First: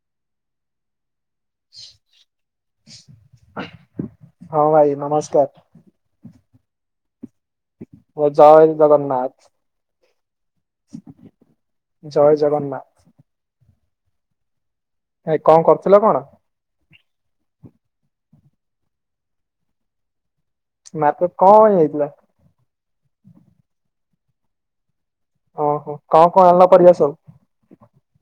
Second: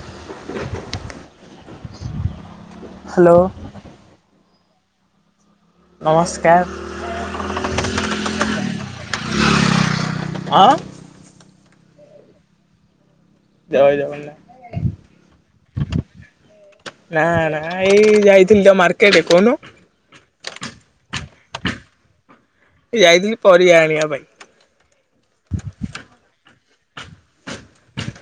[inaudible] ହୁ hello. ହଁ ଭାଇ ନମସ୍କାର। ନମସ୍କାର। ଜୟ ଜଗନ୍ନାଥ। ହଁ ଜୟ ଜଗନ୍ନାଥ। ଜୟ ଜଗନ୍ନାଥ। ଭାଇ କଣ କରୁଥିଲ କଣ୍? ନା ନା ଏଇ ଯାଇଥିଲି ତ ମାର୍କେଟ କହୁନୁ। ମାର୍କେଟ କଣ ଆଣି ଯାଇଥିଲ? ଏ ଯାଇଥିଲି ପରିବା ଆଣିବା ପାଇଁ। ଅ ହଁ। କଣ କଣ ଆଣିଲ ପରିବା ସବୁ?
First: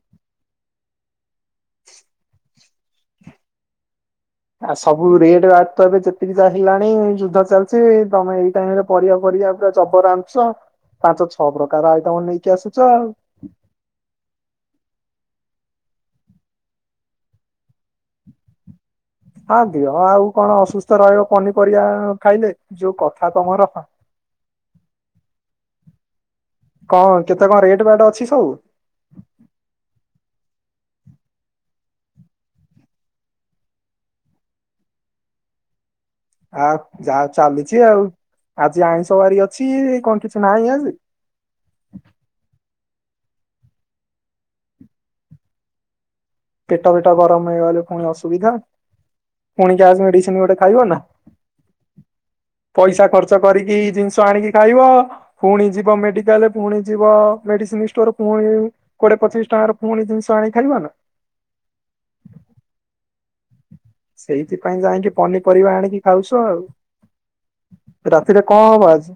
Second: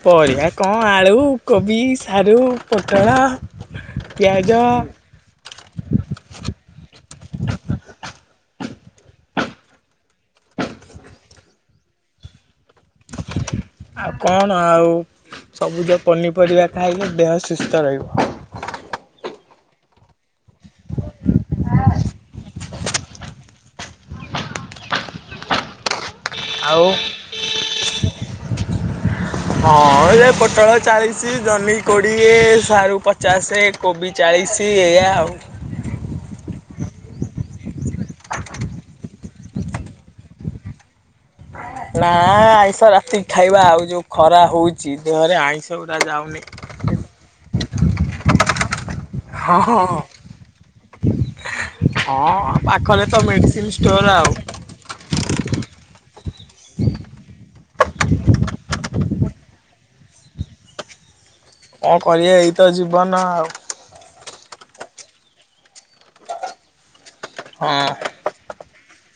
ପରିବା କଣ ଆଳୁ, କୋବି, ସାରୁ, ପୋଟଳ ପିଆଜ। ଆଉ ସବୁ ରେଟ୍ ରାଟ୍ ତ ଏବେ ଯେତିକି ଯାହା ହେଲାଣି, ଯୁଦ୍ଧ ଚାଲିଚି ତମେ ଏଇ ଟାଇମ ରେ ପରିବା ପରିବା ପୁରା ଜବର ଆଣି ଚ ପାଞ୍ଚ ଛଅ ପ୍ରକାର ଆଇଟମ୍ ନେଇକି ଆସୁଚ ଆଉ। ଆଉ କଣ୍ ଆଉ ସବୁଜ ପନିପରିବା ଖାଇଲେ ଦେହ ସୁସ୍ଥ ରହିବ। ହଁ ଦିହ ଆଉ କଣ୍ ଅସୁସ୍ଥ ରହିବ ପନିପରିବା ଖାଇଲେ ଯୋଉ କଥା ତମ ର। ଆଉ କଁ କେତେ କଣ୍ ରେଟ୍ ବାଟ୍ ଅଛି ସବୁ? ହଁ ଏ ପୋଟଳ ଚାଳିଶି, ଜହ୍ନି କୋଡିଏ, ସାରୁ ପଚାଶେ। କୋବି ଚାଳିଶି ଏଇଆ ଆଉ। ଆଉ ଯା ଚାଲିଛି ଆଉ, ଆଜି ଆଇଁଷବାରି ଅଛିକଣ କିଛି ନାହିଁ ଆଜି? ନା ଆଇଁଷ ରାତିକି ଖାଇବା ଆଉ ଯୋଉ ଖରା ହଉଚି ଦେହରେ ଆଇଁଷ ଗୁରା ଯାଉନି। ପେଟ ଫେଟ ଗରମ ହେଇଗଲେ ପୁଣି ଅସୁବିଧା। ହଁ ପୁଣି ହଁ ଗ୍ୟାସ୍ ମେଡିସିନ୍ ଗୋଟେ ଖାଇବ ନା। ହଁ ପାଖରେ ପଇସା ତ ଖର୍ଚ୍ଚ ମେଡିସିନ କରିକି, ଷ୍ଟୋର ଜିନିଷ ଆଉ ଆଣିକି ଖାଇବ। ପୁଣି ଯିବ ମେଡିକାଲ, ପୁଣି ଯିବ ମେଡିସିନ୍ ଷ୍ଟୋର୍, ପୁଣି କୋଡିଏ ପଚିଶି ଟଙ୍କାର ପୁଣି ଜିନିଷ ଆଣି ଖାଇବା ନା। କଁ କରିଆ ଏଇତ ଜୀବନ ଆଉ। ସେଇଥିପାଇଁ ଯାଇଁକି ପନିପରିବା ଆଣିକି ଖାଉଛ ଆଉ। ହଁ। ରାତିରେ କଁ ହବ ଆଜି?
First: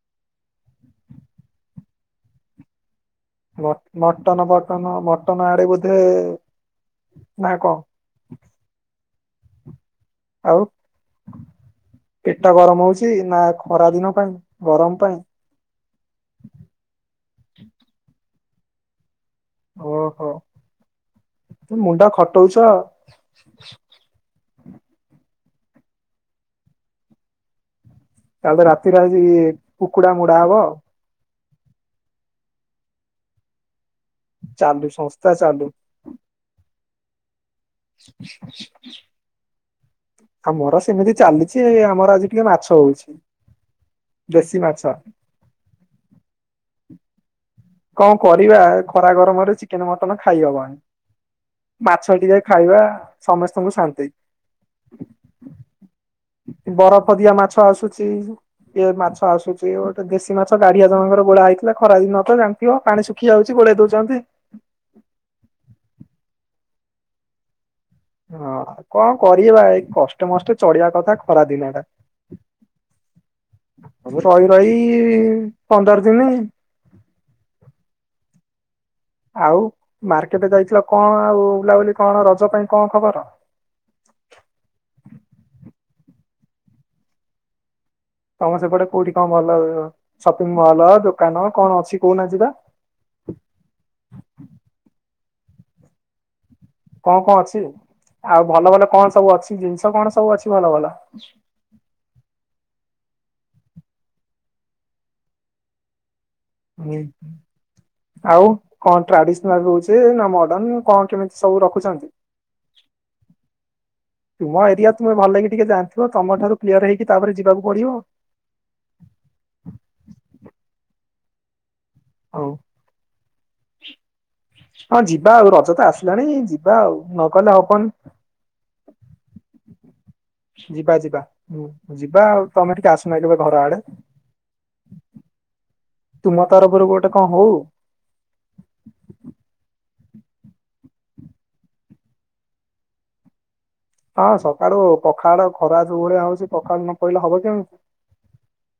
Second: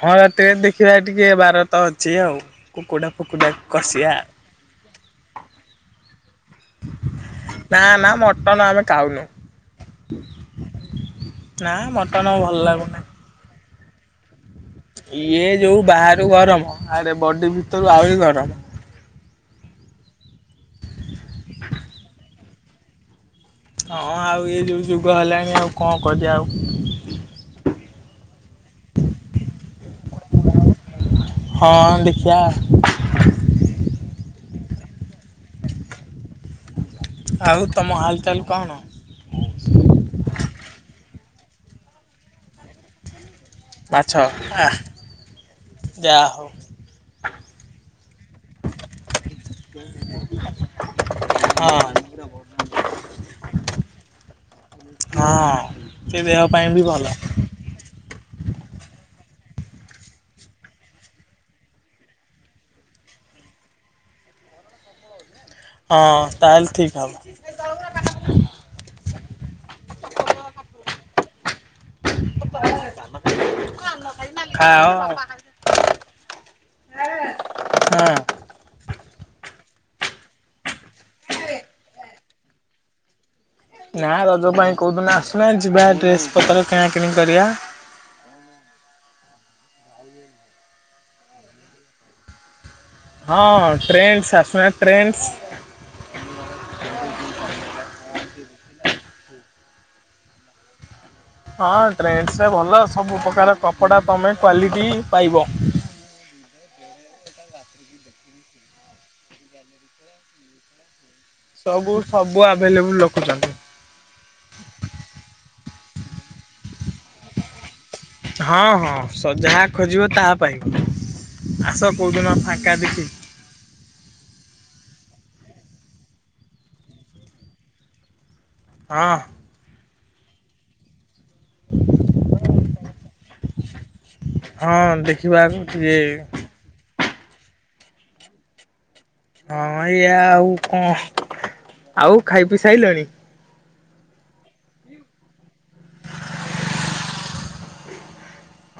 ହଁ ରାତିରେ ଦେଖିବା ଟିକେ ବାର ତ ଅଛି ଆଉ। କୁକୁଡ଼ା ଫୁକୁଡ଼ା। ମଟନ ଫଟନ ମଟନ ଆଡେ ବୋଧେ ନା, ନା ମଟନ ଆମେ ଖାଉନୁ। ଆଉ ନା ମଟନ ଆଉ ପେଟ ଭଲ ଗରମ ଲାଗୁନି। ହଉଛି ନା ଖରା ଦିନ ପାଇଁ। ଗରମ ପାଇଁ ଇଏ ଯୋଉ ବାହାରୁ ଗରମ ଆରେ ବଡି ଭିତରୁ ଆହୁରି ଗରମ। ଓହୋ, ତୁ ମୁଣ୍ଡ ଖଟଉଚ। ହଁ ଆଉ ଇଏ ଯୋଉ ଯୁଗ ହେଲାଣି, ଆଉ କଣ କରିଆ ଆଉ। ତା ହେଲେ ତ ରାତିରେ ଆଜି, କୁକୁଡା ମୋଡା ହବ। ହଁ, ଦେଖିଆ। ଚାଲୁ ସଂସ୍ଥା ଚାଲୁ। ଆଉ ତମ ହାଲ୍ ଚାଲ୍ କଣ? ଆମର ସେମିତି ଚାଲିଚି, ଆମର ଆଜି ଟିକେ ମାଛ ହଉଛି। ମାଛ, ଦେଶୀ ଆହା ମାଛ ଯା ହଉ। କଁ କରିବା ଖରା ଗରମରେ ଚିକେନ୍ ମଟନ୍ ଖାଇ ହବନି। ହଁ ମାଛ ଟିକେ ଖାଇବା ସମସ୍ତଙ୍କୁ ଶାନ୍ତି। ହଁ ସେ ଦେହ ପାଇଁ ବି ଭଲ। ବରଫ ଦିଆ ମାଛ ଆସୁ ଇଏ ମାଛ ଆସୁଛି ଗୋଟେ ଦେଶୀ ମାଛ ଗାଡିଆ ଜଣଙ୍କର ଗୋଳା ହେଇଥିଲା, ଖରା ଦିନ ତ ଜାଣ ଥିବ ପାଣି ଶୁଖି ଯାଉଚି ଗୋଳେଇ ଦଉଚନ୍ତି। ହଁ ତାହେଲେ ଠିକ୍ ହବ। ହଁ କଁ କରିବା ଏଇ କଷ୍ଟେ ମଷ୍ଟେ ଚଢିଆ କଥା ଖରା ଦିନ ଟା। ସବୁ ରହି ରହି ଖାଅ ହଁ ପନ୍ଦର ଦିନି। ଆଉ ମାର୍କେଟ୍ ଯାଇଥିଲ କଁ ଆଉ ବୁଲାବୁଲି କଣ ରଜ ପାଇଁ କଁ ଖବର? ନା ରଜ ପାଇଁ କୋଉଦିନ ଆସୁନା ଯିବା ଡ୍ରେସ୍ ପତ୍ର କିଣାକିଣି କରିଆ। ତମ ସେପଟେ କୋଉଠି କଁ ଭଲ ସପିଙ୍ଗ୍ ମହଲ ଦୋକାନ କଣ ଅଛି କଉନା ଯିବା। ହଁ, ଟ୍ରେନ୍ସ୍ ଆସୁନା ଟ୍ରେନ୍ସ୍। କଁ କଁ ଅଛି, ଆଉ ଭଲ ଭଲ କଣ ସବୁ ଅଛି, ଜିନିଷ କଣ ସବୁ ଅଛି ଭଲ ଭଲ? ହଁ ଟ୍ରେଣ୍ଡ୍ସ ରେ ଭଲ ସବୁ ପ୍ରକାର କପଡ଼ା ତମେ କ୍ଵାଲିଟି ହିଁ ପାଇବ। ହୁଁ, ଆଉ କଣ ଟ୍ରାଡିସ୍ ନାଲ୍ ହଉଚି ନା ମଡନ୍ କଣ କେମିତି? ସବୁ ସବୁ ଆଭେଲେବୁଲ୍ ରଖୁଛନ୍ତି। ତୁମ ଏରିଆ ତୁମେ ଭଲକି ଟିକେ ଜାଣିଥିବ ତମ ଠାରୁ କ୍ଲିୟର ହେଇକି ତାପରେ ଯିବାକୁ ପଡିବ। ହଁ ହଁ ସ ଯାହା ଖୋଜିବ ତାହା ପାଇବ, ଆସ କୋଉଦିନ ହଉ ଫାଙ୍କା ଦେଖିକି। ହଁ ଯିବା ଆଉ ରଜ ତ ଆସିଲାଣି ଯିବା ଆଉ ନଗଲେ ହବନି। ହଁ। ଯିବା, ଯିବା ହୁଁ, ଯିବା ଆଉ ତମେ ଟିକେ ଆସୁନା ଏଲାବେ ଘର ଆଡେ। ହଁ ଦେଖିବା ଆଗ ଇଏ ତୁମ ତରଫରୁ ଗୋଟେ କଣ ହଉ? ହଁ ଇଏ ଆଉ କଣ ଆଉ ଖାଇ ପି ସାଇଲେଣି? ହଁ ସକାଳୁ ପଖାଳ ଖରା ଯୋଉ ଭଳିଆ ହଉଛି ପଖାଳ ନ ପଇଲେ ହବ କେମିତି।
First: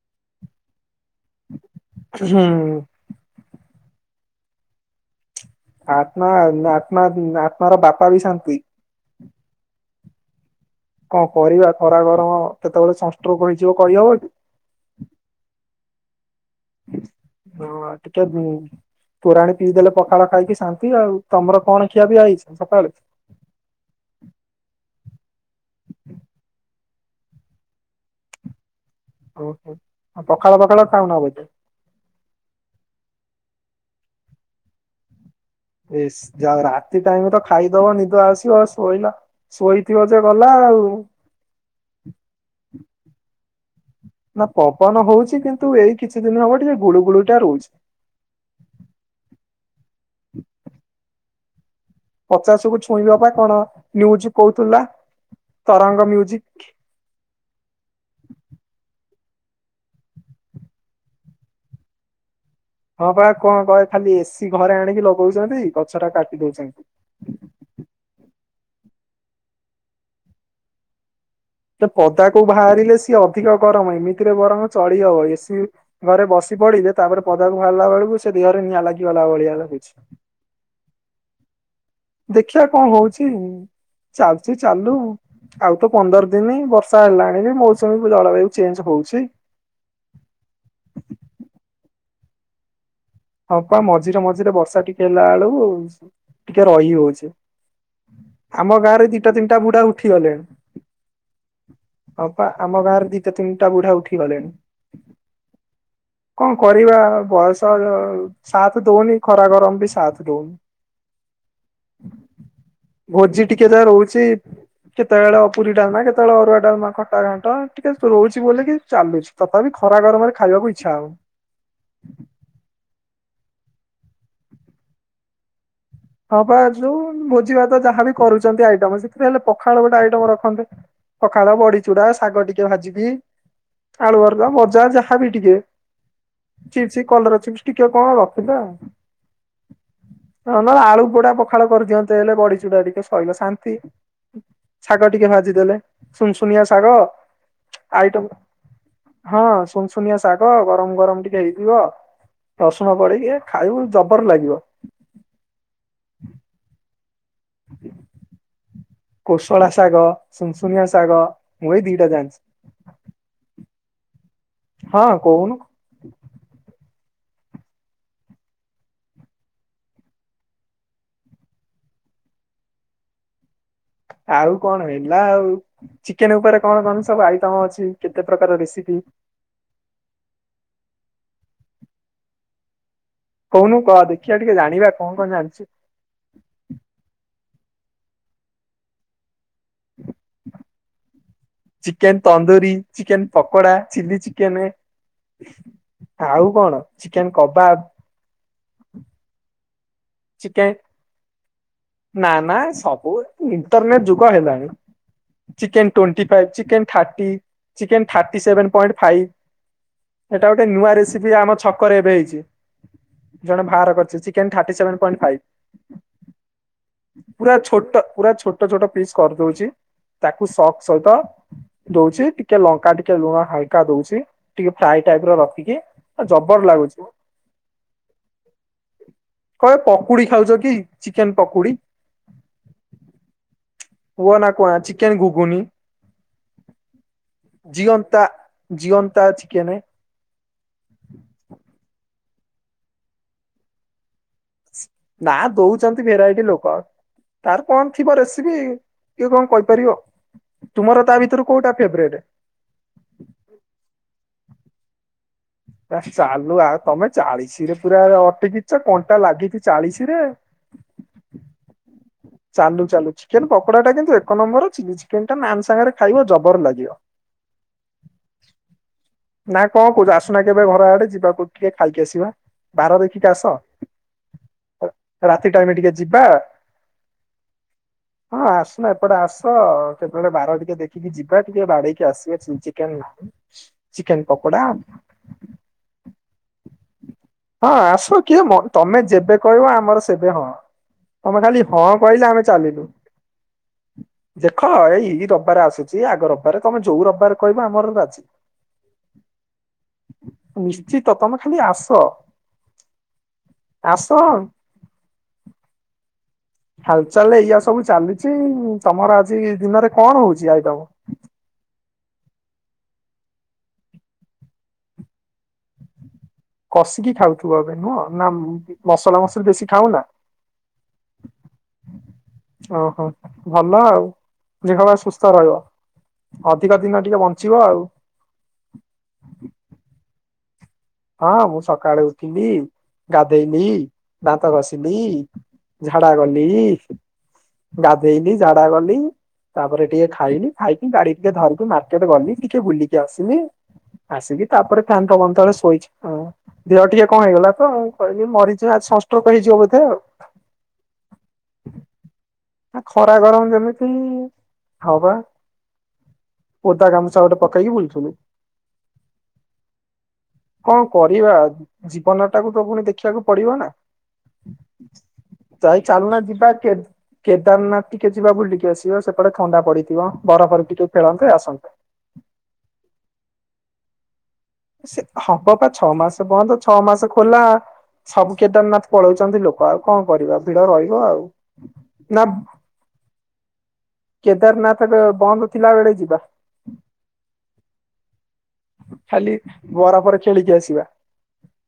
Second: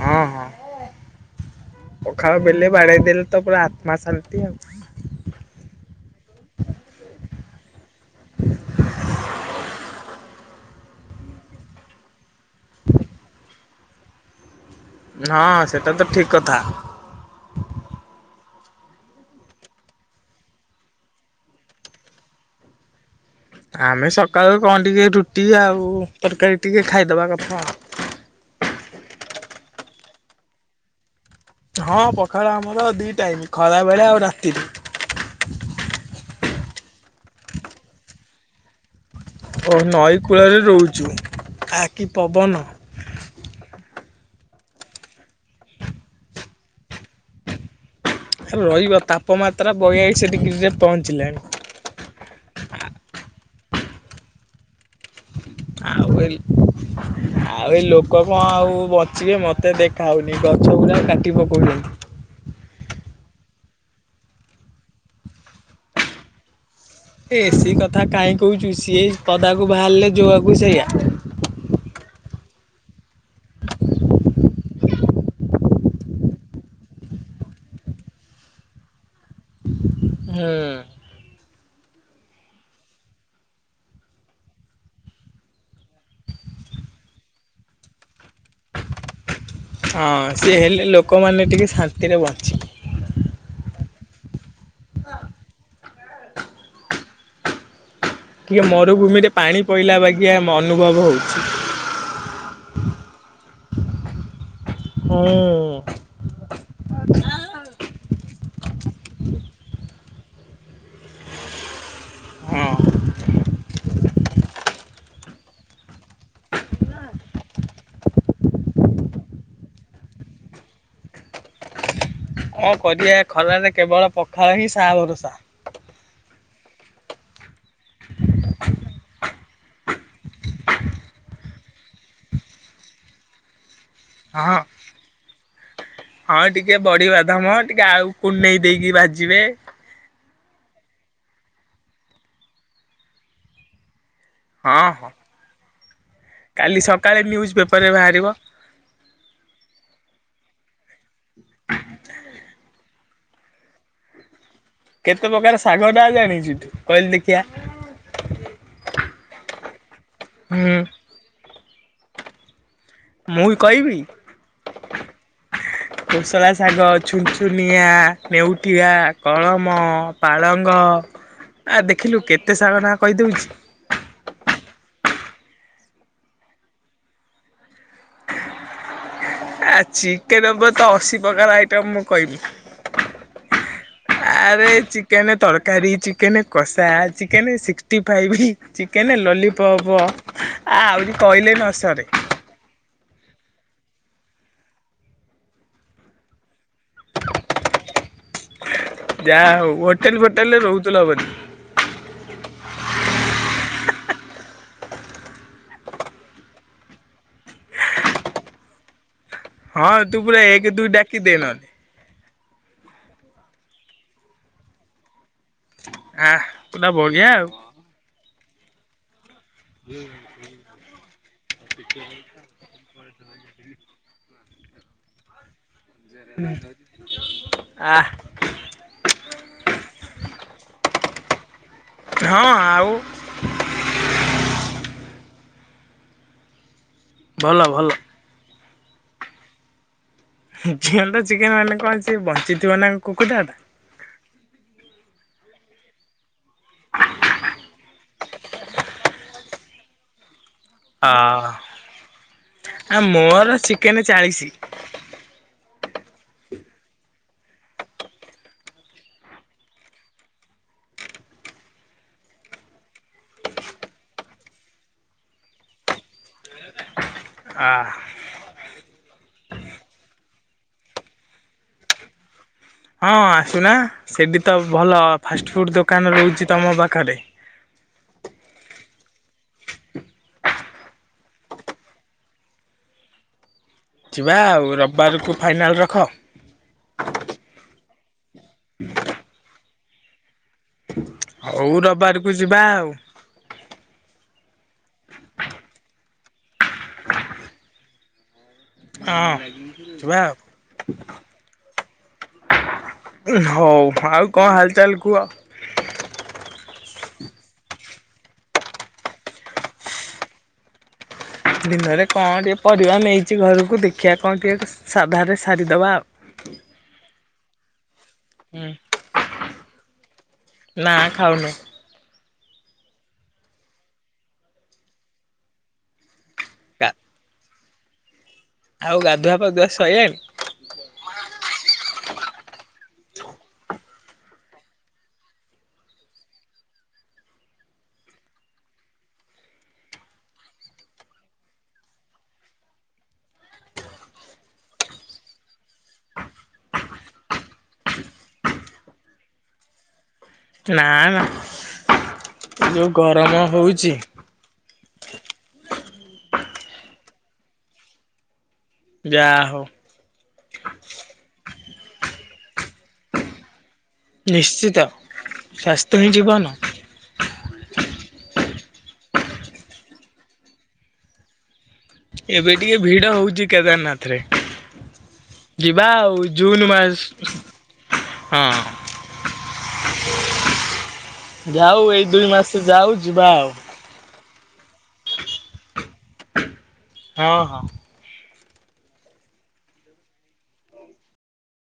ହଁ ହଁ ପଖାଳ ହୁଁ ବେଲେ ବାଡେଇ ଦେଲେ ତ ପୁରା ଆତ୍ମା ଶାନ୍ତି। ଆତ୍ମା ନା ଆତ୍ମା ନା ଆତ୍ମ ର ବାପା ବି ଶାନ୍ତି। କଣ କରିବା ଖରା ଗରମ କେତେବେଳେ ସଂଷ୍ଟୋକ ହେଇଯିବ କହିହବ କି? ହଁ ସେଟା ତ ଠିକ କଥା। ହଁ ଟି କେ ବୁ। ତୋରାଣୀ ପିଇ ଦେେଲେ ପଖାଳ ଖାଇକି ଶାନ୍ତି ଆଉ ତମର କଣ ଖିଆପିଆ ହେଇଚି ସକାଳୁ? ଆମେ ସକାଳୁ କଣ ଟିକେ ରୁଟି ଆଉ ତରକାରୀ ଟିକିଏ ଖାଇଦବା କଥା। ଓହୋ ପଖାଳ ପଖାଳ ଖାଉନ ବୋଧେ? ହଁ ପଖାଳ ଆମର ଦି ଟାଇମ୍ ଖରା ବେଳେ ଆଉ ରାତିରେ। ବେସେ୍ ରାତି ଟାଇମ୍ ର ତ ଖାଇଦବ ନିଦ ଆସିବ ସୋଇଲ। ଶୋଇଥିବ ଯେ ଗଲା ଆଉ। ଆକି ପବନ। ନା ପବନ ହଉଚି କିନ୍ତୁ ଏଇ କିଛି ଦିନ ହବ ଟିକେ ଗୁଳୁ ଗୁଳି ଟା ରହୁଚି। ରହିବ ତାପମାତ୍ରା ବୟାଳିଶି ଡିଗ୍ରୀରେ ପହଞ୍ଚିଲାଣି। ପଚାଶ କୁ ଛୁଇଁବ ବା କଣ ନିଉଜୁ କହୁଥିଲା ତରଙ୍ଗ ଆଉ ଏ ମିଉଜିକ୍। [inaudible] ଆଉ ଏଇ ଲୋକ କଣ ଆଉ ବଚିବେ ମତେ ଦେଖା ହଉନେହିଁ ଗଛ ଗୁରା କାଟି ପକଉଚନ୍ତି। ହଁ ପା କଣ କହେ ଖାଲି ଏସିି ଘରେ ଆଣିକି ଲଗଉଚନ୍ତି ଗଛ ଟା କାଟି ଦଉଚନ୍ତି। ଏ ଏସି କଥା କାାହିଁ କହୁଁ ଚୁଷିଏ ପଦାକୁ ବାହାରିଲେ ଜୋଆକୁ ସେଇଆ। ପଦାକୁ ବାହାରିଲେ ସିଏ ଅଧିକ ଗରମ ଏମିତିରେ ବ ରଂ ଚଳି ହବ ଏ ସି ଘରେ ବସି ପଡିଲେ ତାପରେ ପଦାକୁ ବାହାରିଲା ବେଳକୁ ସେ ଦେହରେ ନିଆଁ ଲାଗିଗଲା ଭଳିଆ ହୋଉଛି। ହୁଁ। [inaudible] ଦେଖିବା କଣ ହୋଉଚି ଚାଲୁଚି ଚାଲୁ ଆଉ ତ ପନ୍ଦର ଦିନେହିଁ ବର୍ଷା ହେଲାଣି ବି ମୌସୁମୀ ଜଳବାୟୁ ଚେଞ୍ଜେ ହଉଛି। ହଁ ସିଏ ହେଲେ ଲୋକମାନେ ଟିକେ ଶାନ୍ତିରେ ବଞ୍ଚିଵେ। ହଁ ପା ମଝିରେ ମଝିରେ ବର୍ଷା ଟିକେ ହେଲା ବେଳକୁ ଟିକେ ରହି ହଉଛି। ଟିକେ ଆମ ଗାଁରେ ମରୁଭୂମି ଦିଟା ରେ ତିନିଟା ପାଣି ବୁଢା ପଇଲା ବାଗିଆ ଉଠିଗଲେଣି। ଅନୁଭବ ହଉଛି। ହଁ ପା ଆମ ଗାଁରେ ଦିଟା ତିନିଟା ବୁଢା ଉଠି ଗଲେଣି। ହୁଁ। କଣ କରିବା ବୟସ ସଥ ଦଉନି ଖରା ଗରମ ବିି ସାଥ ଦଉନି। ହଁ। ଭୋଜି ଟିକେ ଯାହା ରହୁଚି। କେତେବେଳେ ପୁରୀ ଡାଲମା କେତେବେଳେ ଅରୁଆ ଡାଲମା ଖଟା ଘାଣ୍ଟ ଟିକେ ରହୁଛି ବୋଲି ଚାଲୁଛି। ତଥାପି ଖରା ଗରମରେ ଖାଇବାକୁ ଇଚ୍ଛା ହବ। ହଁ କରିବା ଖରାରେ କେବଳ ପଖାଳ ହିଁ ସା ଭରସା। ହଁ ବା ଯୋଉ ଭୋଜି ଭାତ ଯାହାବି କରୁଛନ୍ତି ଆଇଟମ ସେଥିରେ ହେଲେ ପଖାଳ ଗୋଟେ ଆଇଟମ ରଖନ୍ତେ। ପଖାଳ ବଡିଚୁରା ଶାଗ ଟିକେ ଭାଜିବି। ଆଳୁଆର ଯା ହଁ ଭଜା ଯାହାବି ଟିକେ ହଁ ଟିକେ ଚିପ୍ସ ବଡି କଲରା ବାଦାମ ଚିପ୍ସ ଟିକେ କଣ ଆଉ ରଖିବା। କୁଲେଇ ଦେଇକି ଭାଜିବେ। ନଲେ ଆଳୁ ପୋଡା ପଖାଳ କରିଦିଅନ୍ତେ ହେଲେ ବଡିଚୁଡା ଟିକେ ଶଇଲା ଶାନ୍ତି। ହଁ ଶାଗ ହଁ ଟିକେ ଭାଜିଦେଲେ ସୁନସୁନିଆ କାଲି ଶାଗ ସକାଳେ ନ୍ୟୁଜ ପେପରରେ ଆଇଟ ବାହାରିବ। ହଁ ସୁନସୁନିଆ ଶାଗ ଗରମ ଗରମ ଟିକେ ହେଇଥିବ ରସୁଣ ପଡିକି ଖାଇବୁ ଜବର ଲାଗିବ। କେତେ ପ୍ରକାର ଶାଗ ନାଁ ଜାଣିଛି ତୁ କହିଲୁ ଦେ କୋଶଳା ଶାଗ ହୁଁ। ସୁନସୁନିଆ ଶାଗ ମୁଁ ଏଇ ଦିଟା ଜାଣିଛି। ମୁଁ ବି କହିବି? ହଁ କହୁନୁ? କୋଶଳା ଶାଗ ଛୁନଛୁନିଆ ନେଉଠୀଆ କଳମ ପାଳଙ୍ଗ ଆ ଦେଖିଲୁ କେତେ ଶାଗ ନାଁ କହିଦେଉଛି। ଆଉ କଣ ହେଲା ଆଉ ଚିକେନ ଉପରେ କଣ କଣ ସବୁ ଆଇଟମ ଅଛି କେତେ ପ୍ରକାର ରେସିପି? ଆ ଚିକେନ ଉପରେ ତ ଅଶୀ ପ୍ରକାର ଆଇଟମ ମୁଁ କହିବି? କହୁନୁ କହ ଦେଖିବା ଟିକେ ଆରେ ଜାଣିବା କଣ କଣ ଚିକେନ ଜାଣିଛୁ ତରକାରୀ ଚିକେନ କଷା chicken sixty five chicken lollipop ଆ ଆହୁରି କହିଲେ ସ chicken tandoori chicken pakoda chilli chicken ଆଉ କଣ ଚିକେନ କବାବ। ଯା ହଉ ହୋଟେଲ ଫୋଟେଲରେ ଚିକେନ ରହୁଥିଲ ବୋଧେ? ନା ନା ସବୁ ଇଣ୍ଟରନେଟ ଯୁଗ ହେଲାଣି। Chicken twenty five chicken thirty chicken thirty seven point five. ହଁ ତୁ ପୁରା ଏଇଟା ଏକ ଗୋଟେ ଦୁଇ ନୂଆ ଡାକି ଦେ ରେସିପି ଆମ ନହେଲେ। ଛ କ ରେ ଏବେ ହେଇଛି ଜଣେ ବାହାର କରିଛି chicken thirty seven point five. ଆଁ। ପୁରା ଛୋଟ ପୁରା ଛୋଟ ଛୋଟ ପିସ୍ କରିଦଉଛି। ତାକୁ ସକ୍ ସହିତ ଦଉଛି ଟିକେ ଲଙ୍କା ଟିକେ ଲୁଣ ହାଲକା ଦଉଛି। ଟିକେ ଫ୍ରାଏ ଟାଇପ ର ରଖିକି ଆ ଜବର ଲାଗୁଛିମ। ଆ କଣ ପକୁଡି ଖାଉଛ କି ଚିକେନ ପକୁଡି? ହଁ ଆଉ। ହୁ ନା କଣ ଚିକେନ ଘୁଗୁନି ଭଲ ଭଲ। ଜୀଅନ୍ତା ଜିଅନ୍ତା ଚିକେନେ। ଝିଅଟା ଚିକେନ ମାନେ କଣ ସେ ବଞ୍ଚିଥିବ ନା କୁକୁଡାଟା? ନା ଦଉଛନ୍ତି ଭେରାଇଟି ଲୋକ। ତାର କଣ ଥିବ ରେସିପି କିଏ କଣ କହିପାରିବ ତୁମର ଅ। ତା ଭିତରୁ କୋଉଟା ଫେବରଟ? ଆ ମୋର ଚିକେନ ଚାଳିଶ। ଚାଲୁ ଆଉ ତମେ ଚାଳିଶି ରେ ପୁରା ଅଟିକିଛ କଣ୍ଟା ଲାଗିଛିି ଚାଳିଶି ରେ। ଚାଲୁ ଚାଲୁ ଚିକେନ ପକୋଡାଟା କିନ୍ତୁ ଏକ ନମ୍ବର ଚିଲି ଚିକେନଟା ନାନ୍ ସାଙ୍ଗରେ ଖାଇବ ଜବର ଲାଗିବ। ହାଁ। ନା କଣ କହୁଛ ଆସୁନା କେବେ ଘର ଆଡେ ଯିବା କୁ ଟିକେ ଖାଇକି ଆସିବା। ବାର ହଁ ଦେଖିକି ଆସ। ଆସୁନା ସେଠି ତ ଭଲ ରାତି ଟାଇମ ଫାଷ୍ଟଫୁଡ଼ ଟିକେ ଦୋକାନ ଯିବା। ରହୁଛି ତମ ପାଖରେ। ହଁ ଆସୁନ ଏପଟେ ଆସ କେତେବେଳେ ବାର ଟିକେ ଦେଖିକି ଯିବା ଟିକେ ବାଡେଇକି ଆସିବା ଚିଲି ଚିକେନ୍। [unintelligible] ଯିବା ଆଉ ରବିବାରକୁ ଫାଇନାଲ୍ ରଖ। ହଁ ଆସ କିଏ ମ ତମେ ଯେବେ କହିବ ଆମର ସେବେ ହଁ। ତମେ ଖାଲି ହଉ ହଁ ରବିବାରକୁ କହିଲେ ଆମେ ଯିବା ଚାଲିଲୁ। ଆଉ ଦେଖ ଏଇ ଏଇ ରବବାରେ ଆସୁଛି ଆଗ ରବିବାର ତମେ ଯୋଉ ରବିବାରେ କହିବ ଆମର ରାଜି ହଁ। ଯିବା ଆଉ ନିଶ୍ଚିତ ତମେ ଖାଲି ଆସ। ହଉ ଆସ। ଆଉ କଣ ହାଲଚାଲ କୁହ? ହାଲଚାଲ ଏଇୟଆ ସବୁ ଚାଲିଛି ତମର ଆଜି ଦିନରେ କଣ ହଉଛି ଆଇଟମ୍? ଦିନରେ କଣ ଟିକେ ପରିବା ନେଇଛି ଘରକୁ ଦେଖିବା କଣ ଟିକେ ସାଧାରେ ସାରିଦେବା ଆଉ। କଷିକି ଖାଉଥୁବ ଏବେ ନୁହଁ। ନା ହୁଁ ଉମ ମସଲା ମସଲୀ ବେଶୀ ଖାଉନା? ନା ଖାଉନୁ ଓହୋ ଭଲ ଆଉ ଦେହ ପା ସୁସ୍ଥ ରହିବ। ଅଧିକ ଦିନ ଟିକେ ବଞ୍ଚିବ ଆଉ। ଆଉ ଗାଧୁଆ ପାଧୁଆ ସଇଲାଣି? ହଁ ମୁଁ ସକାଳେ ଉଠିଲି ଗାଧେଇଲି ଦାନ୍ତ ଘସିଲି। ଝାଡା ଗଲି, ଗାଧେଇଲି ଝାଡା ଗଲି। ତାପରେ ଟିକେ ଖାଇଲିି ଖାଇକି ଗାଡି ଟିକେ ଧରିକି ମାର୍କେଟ ଗଲି ଟିକେ ବୁଲିକି ଆସିଲି। ଆସିକି ତାପରେ ଫ୍ୟାନ ପବନ ତଳେ ଶୋଇଛି। ଓ, ଦେହ ଟିକେ କଣ ହେଇଗଲା ତ ମୁଁ କହିଲି ମରିଯିବା ସନଷ୍ଟୋକ ହେଇଯିବ ବୋଧେ ଆଉ। ନା, ନା ଏ ଯୋଉ ଖରା ଗରମ ଯେମିତି ହଉଛି ହଁ ବା, ଓଦା ଗାମୁଛା ଗୋଟେ ପକେଇକି ବୁଲୁଥିଲୁ। ଯା ହଉ। କଣ କରିବା ଜୀବନ ଟାକୁ ତ ପୁଣି ଦେଖିବାକୁ ପଡିବ ନା। ନିଶ୍ଚିତ, ଯାଇ ସ୍ୱାସ୍ଥ୍ୟ ହିଁ ଚାଲୁନା ଯିବା ଜୀବନ। କେ କେଦାରନାଥ ଟିକେ ଯିବା ବୁଲିକି ଆସିବା ସେପଟେ ଥଣ୍ଡା ପଡିଥିବ ବରଫରେ ଟିକେ ଖେଳନ୍ତେ ଆସନ୍ତେ। ଏବେ ଟିକେ ଭିଡ ହଉଚି କେଦାରନାଥ ରେ। ସେ ହବ ବା ଯିବା ଛଅ ଆଉ ମାସ ବନ୍ଦ ଜୁନ ଛଅ ମାସ ଖୋଲା। ସବୁ ହଁ। କେଦାରନାଥ ପଳଉଛନ୍ତି ଲୋକ ଆଉ କଣ କରିବା ଭିଡ ରହିବ ଆଉ। ନା ସେ ଯାଉ ଯିବା ଆଉ। କେଦାରନାଥର ବନ୍ଦ ଥିଲା ବେଳେ ଯିବା। ହଁ ହଁ। ଖାଲି ବରଫ ରେ ଖେଳିକି ଆସିବା।